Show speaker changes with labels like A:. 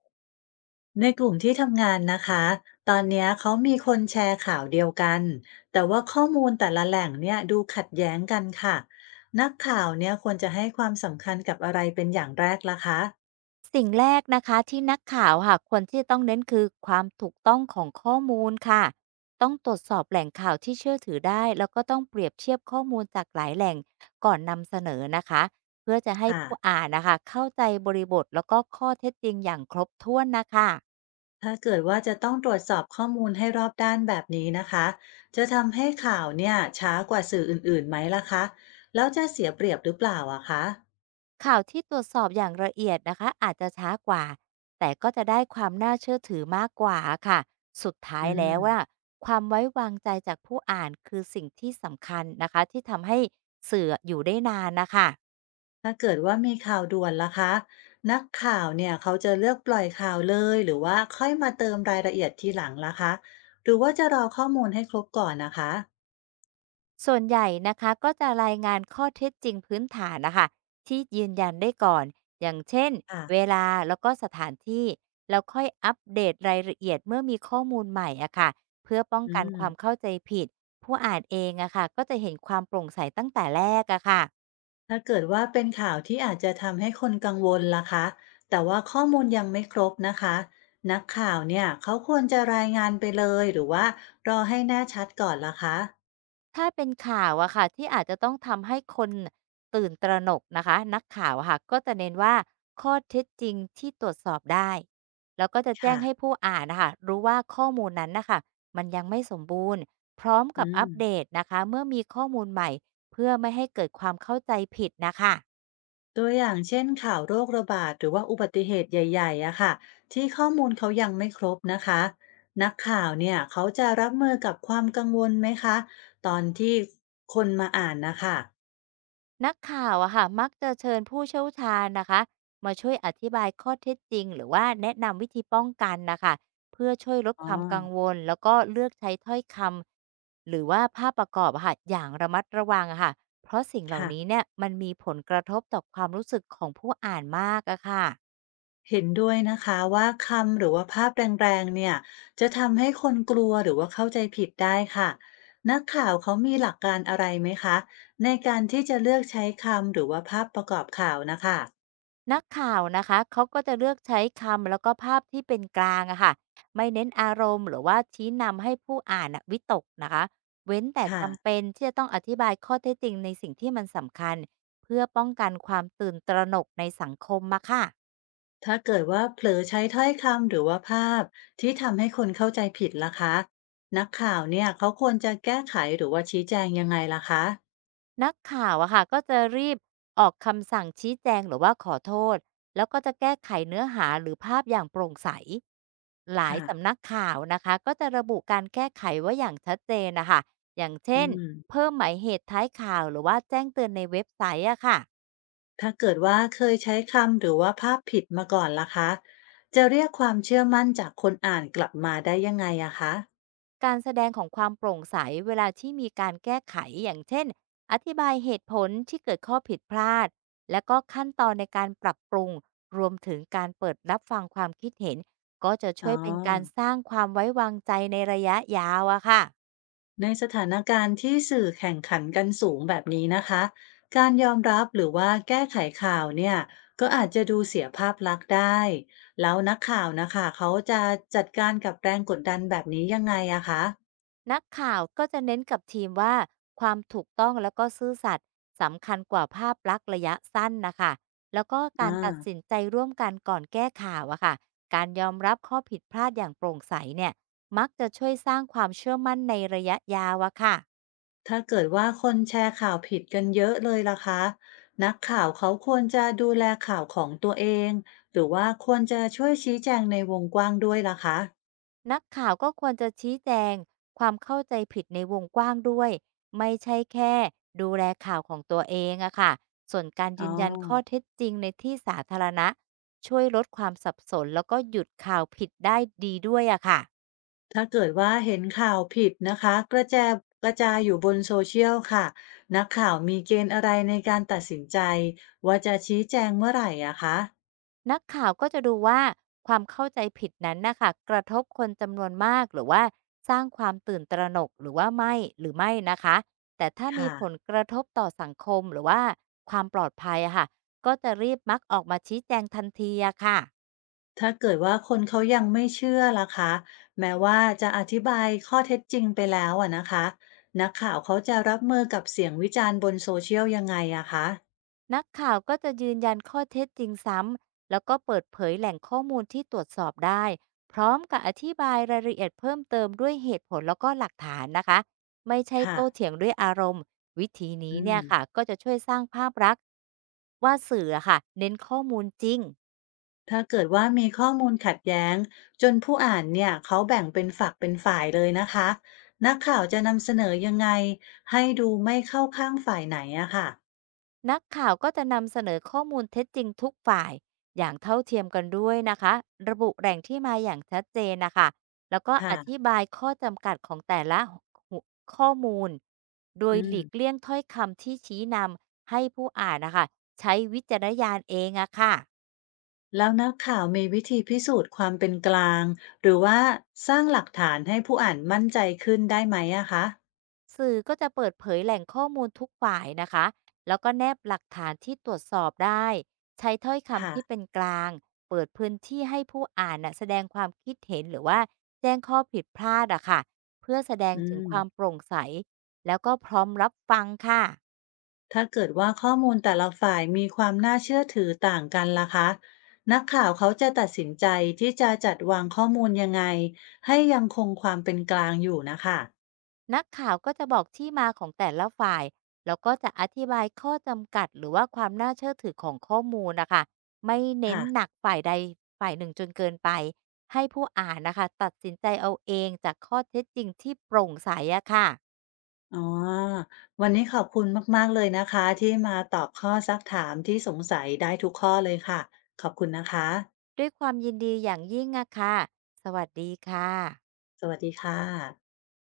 A: ในกลุ่มที่ทำงานนะคะ ตอนเนี้ยเขามีคนแชร์ข่าวเดียวกัน แต่ว่าข้อมูลแต่ละแหล่งเนี่ยดูขัดแย้งกันค่ะนักข่าวเนี่ยควรจะให้ความสำคัญกับอะไรเป็นอย่างแรกล่ะคะ
B: สิ่งแรกนะคะที่นักข่าวค่ะควรที่จะต้องเน้นคือความถูกต้องของข้อมูลค่ะต้องตรวจสอบแหล่งข่าวที่เชื่อถือได้แล้วก็ต้องเปรียบเทียบข้อมูลจากหลายแหล่งก่อนนำเสนอนะคะเพื่อจะให้
A: ค่ะ
B: ผู้อ่านนะคะเข้าใจบริบทแล้วก็ข้อเท็จจริงอย่างครบถ้วนนะคะ
A: ถ้าเกิดว่าจะต้องตรวจสอบข้อมูลให้รอบด้านแบบนี้นะคะจะทำให้ข่าวเนี่ยช้ากว่าสื่ออื่นๆไหมล่ะคะแล้วจะเสียเปรียบหรือเปล่าอะคะ
B: ข่าวที่ตรวจสอบอย่างละเอียดนะคะอาจจะช้ากว่าแต่ก็จะได้ความน่าเชื่อถือมากกว่าค่ะสุดท้าย
A: อื
B: แล้ว
A: ม
B: ว่าความไว้วางใจจากผู้อ่านคือสิ่งที่สำคัญนะคะที่ทำให้สื่ออยู่ได้นานนะคะ
A: ถ้าเกิดว่ามีข่าวด่วนล่ะคะนักข่าวเนี่ยเขาจะเลือกปล่อยข่าวเลยหรือว่าค่อยมาเติมรายละเอียดทีหลังล่ะคะหรือว่าจะรอข้อมูลให้ครบก่อนนะคะ
B: ส่วนใหญ่นะคะก็จะรายงานข้อเท็จจริงพื้นฐานนะคะที่ยืนยันได้ก่อนอย่างเช่น
A: ค่ะ
B: เวลาแล้วก็สถานที่แล้วค่อยอัปเดตรายละเอียดเมื่อมีข้อมูลใหม่อะค่ะเพื่อป้อง
A: อื
B: กัน
A: ม
B: ความเข้าใจผิดผู้อ่านเองอะค่ะก็จะเห็นความโปร่งใสตั้งแต่แรกอะค่ะ
A: ถ้าเกิดว่าเป็นข่าวที่อาจจะทำให้คนกังวลล่ะคะแต่ว่าข้อมูลยังไม่ครบนะคะนักข่าวเนี่ยเขาควรจะรายงานไปเลยหรือว่ารอให้แน่ชัดก่อนล่ะคะ
B: ถ้าเป็นข่าวอะค่ะที่อาจจะต้องทำให้คนตื่นตระหนกนะคะนักข่าวอะค่ะก็จะเน้นว่าข้อเท็จจริงที่ตรวจสอบได้แล้วก็จะแจ้ง
A: ค่ะ
B: ให้ผู้อ่านนะคะรู้ว่าข้อมูลนั้นนะคะมันยังไม่สมบูรณ์พร้อมกับ
A: อื
B: อั
A: ม
B: ปเดตนะคะเมื่อมีข้อมูลใหม่เพื่อไม่ให้เกิดความเข้าใจผิดนะคะ
A: ตัวอย่างเช่นข่าวโรคระบาดหรือว่าอุบัติเหตุใหญ่ๆอะค่ะที่ข้อมูลเขายังไม่ครบนะคะนักข่าวเนี่ยเขาจะรับมือกับความกังวลไหมคะตอนที่คนมาอ่านนะคะ
B: นักข่าวอะค่ะมักจะเชิญผู้เชี่ยวชาญนะคะมาช่วยอธิบายข้อเท็จจริงหรือว่าแนะนำวิธีป้องกันนะคะเพื่อช่วยลด
A: อ๋
B: ค
A: อ
B: วามกังวลแล้วก็เลือกใช้ถ้อยคำหรือว่าภาพประกอบอะค่ะอย่างระมัดระวังอะค่ะเพราะสิ่งเหล่า
A: ค่ะ
B: นี้เนี่ยมันมีผลกระทบต่อความรู้สึกของผู้อ่านมากอะค่ะ
A: เห็นด้วยนะคะว่าคำหรือว่าภาพแรงๆเนี่ยจะทำให้คนกลัวหรือว่าเข้าใจผิดได้ค่ะนักข่าวเขามีหลักการอะไรไหมคะในการที่จะเลือกใช้คำหรือว่าภาพประกอบข่าวนะคะ
B: นักข่าวนะคะ เขาก็จะเลือกใช้คำแล้วก็ภาพที่เป็นกลางอะค่ะไม่เน้นอารมณ์หรือว่าชี้นำให้ผู้อ่านอะวิตกนะคะ เว้นแต่
A: ค่ะ
B: จำเป็นที่จะต้องอธิบายข้อเท็จจริงในสิ่งที่มันสำคัญเพื่อป้องกันความตื่นตระหนกในสังคมมาค่ะ
A: ถ้าเกิดว่าเผลอใช้ถ้อยคำหรือว่าภาพที่ทำให้คนเข้าใจผิดล่ะคะนักข่าวเนี่ยเขาควรจะแก้ไขหรือว่าชี้แจงยังไงล่ะคะ
B: นักข่าวอะค่ะก็จะรีบออกคำสั่งชี้แจงหรือว่าขอโทษแล้วก็จะแก้ไขเนื้อหาหรือภาพอย่างโปร่งใสหลาย
A: ค่ะ
B: สำนักข่าวนะคะก็จะระบุการแก้ไขไว้อย่างชัดเจนนะคะอย่าง
A: อื
B: เช่น
A: ม
B: เพิ่มหมายเหตุท้ายข่าวหรือว่าแจ้งเตือนในเว็บไซต์อะค่ะ
A: ถ้าเกิดว่าเคยใช้คำหรือว่าภาพผิดมาก่อนล่ะคะจะเรียกความเชื่อมั่นจากคนอ่านกลับมาได้ยังไงอะคะ
B: การแสดงของความโปร่งใสเวลาที่มีการแก้ไขอย่างเช่นอธิบายเหตุผลที่เกิดข้อผิดพลาดและก็ขั้นตอนในการปรับปรุงรวมถึงการเปิดรับฟังความคิดเห็นก็จะ
A: อ๋
B: ช่
A: อ
B: วยเป็นการสร้างความไว้วางใจในระยะยาวอะค่ะ
A: ในสถานการณ์ที่สื่อแข่งขันกันสูงแบบนี้นะคะการยอมรับหรือว่าแก้ไขข่าวเนี่ยก็อาจจะดูเสียภาพลักษณ์ได้แล้วนักข่าวนะคะเขาจะจัดการกับแรงกดดันแบบนี้ยังไงอะคะ
B: นักข่าวก็จะเน้นกับทีมว่าความถูกต้องแล้วก็ซื่อสัตย์สำคัญกว่าภาพลักษณ์ระยะสั้นนะคะแล้วก็กา
A: อ่า
B: รตัดสินใจร่วมกันก่อนแก้ข่าวอะค่ะการยอมรับข้อผิดพลาดอย่างโปร่งใสเนี่ยมักจะช่วยสร้างความเชื่อมั่นในระยะยาวอะค่ะ
A: ถ้าเกิดว่าคนแชร์ข่าวผิดกันเยอะเลยล่ะคะนักข่าวเขาควรจะดูแลข่าวของตัวเองหรือว่าควรจะช่วยชี้แจงในวงกว้างด้วยล่ะคะ
B: นักข่าวก็ควรจะชี้แจงความเข้าใจผิดในวงกว้างด้วยไม่ใช่แค่ดูแลข่าวของตัวเองอะค่ะส่วนการ
A: อ๋
B: ยื
A: อ
B: นยันข้อเท็จจริงในที่สาธารณะช่วยลดความสับสนแล้วก็หยุดข่าวผิดได้ดีด้วยอะค่ะ
A: ถ้าเกิดว่าเห็นข่าวผิดนะคะกระจายอยู่บนโซเชียลค่ะนักข่าวมีเกณฑ์อะไรในการตัดสินใจว่าจะชี้แจงเมื่อไหร่อะคะ
B: นักข่าวก็จะดูว่าความเข้าใจผิดนั้นนะคะกระทบคนจำนวนมากหรือว่าสร้างความตื่นตระหนกหรือว่าไม่หรือไม่นะคะแต่ถ้ามี
A: ค่ะ
B: ผลกระทบต่อสังคมหรือว่าความปลอดภัยอะค่ะก็จะรีบมักออกมาชี้แจงทันทีอะค่ะ
A: ถ้าเกิดว่าคนเขายังไม่เชื่อล่ะคะแม้ว่าจะอธิบายข้อเท็จจริงไปแล้วอะนะคะนักข่าวเขาจะรับมือกับเสียงวิจารณ์บนโซเชียลยังไงอะคะ
B: นักข่าวก็จะยืนยันข้อเท็จจริงซ้ำแล้วก็เปิดเผยแหล่งข้อมูลที่ตรวจสอบได้พร้อมกับอธิบายรายละเอียดเพิ่มเติมด้วยเหตุผลแล้วก็หลักฐานนะคะไม่ใช่
A: ค่ะ
B: โต้เถียงด้วยอารมณ์วิธีนี้
A: อื
B: เนี่ย
A: ม
B: ค่ะก็จะช่วยสร้างภาพลักษณ์ว่าสื่ออะค่ะเน้นข้อมูลจริง
A: ถ้าเกิดว่ามีข้อมูลขัดแย้งจนผู้อ่านเนี่ยเขาแบ่งเป็นฝักเป็นฝ่ายเลยนะคะนักข่าวจะนำเสนอยังไงให้ดูไม่เข้าข้างฝ่ายไหนอะค่ะ
B: นักข่าวก็จะนำเสนอข้อมูลเท็จจริงทุกฝ่ายอย่างเท่าเทียมกันด้วยนะคะระบุแหล่งที่มาอย่างชัดเจนนะคะแล้วก็อธิ
A: ค่ะ
B: บายข้อจำกัดของแต่ละหัวข้อมูลโด
A: อื
B: ยห
A: ม
B: ลีกเลี่ยงถ้อยคำที่ชี้นำให้ผู้อ่านนะคะใช้วิจารณญาณเองอะค่ะ
A: แล้วนักข่าวมีวิธีพิสูจน์ความเป็นกลางหรือว่าสร้างหลักฐานให้ผู้อ่านมั่นใจขึ้นได้ไหมอะคะ
B: สื่อก็จะเปิดเผยแหล่งข้อมูลทุกฝ่ายนะคะ แล้วก็แนบหลักฐานที่ตรวจสอบได้ ใช้ถ้อยคำ
A: ค่ะ
B: ที่เป็นกลาง เปิดพื้นที่ให้ผู้อ่านนะแสดงความคิดเห็นหรือว่าแจ้งข้อผิดพลาดอะค่ะเพื่อแสดง
A: อื
B: ถึงความโป
A: ม
B: ร่งใส แล้วก็พร้อมรับฟังค่ะ
A: ถ้าเกิดว่าข้อมูลแต่ละฝ่ายมีความน่าเชื่อถือต่างกันล่ะคะนักข่าวเขาจะตัดสินใจที่จะจัดวางข้อมูลยังไงให้ยังคงความเป็นกลางอยู่นะคะ
B: นักข่าวก็จะบอกที่มาของแต่ละฝ่ายแล้วก็จะอธิบายข้อจำกัดหรือว่าความน่าเชื่อถือของข้อมูลนะคะไม่เน้น
A: ค่ะ
B: หนักฝ่ายใดฝ่ายหนึ่งจนเกินไปให้ผู้อ่านนะคะตัดสินใจเอาเองจากข้อเท็จจริงที่โปร่งใสอะค่ะ
A: อ๋อวันนี้ขอบคุณมากๆเลยนะคะที่มาตอบข้อซักถามที่สงสัยได้ทุกข้อเลยค่ะขอบคุณนะคะ
B: ด้วยความยินดีอย่างยิ่งอะค่ะสวัสดีค่ะ
A: สวัสดีค่ะ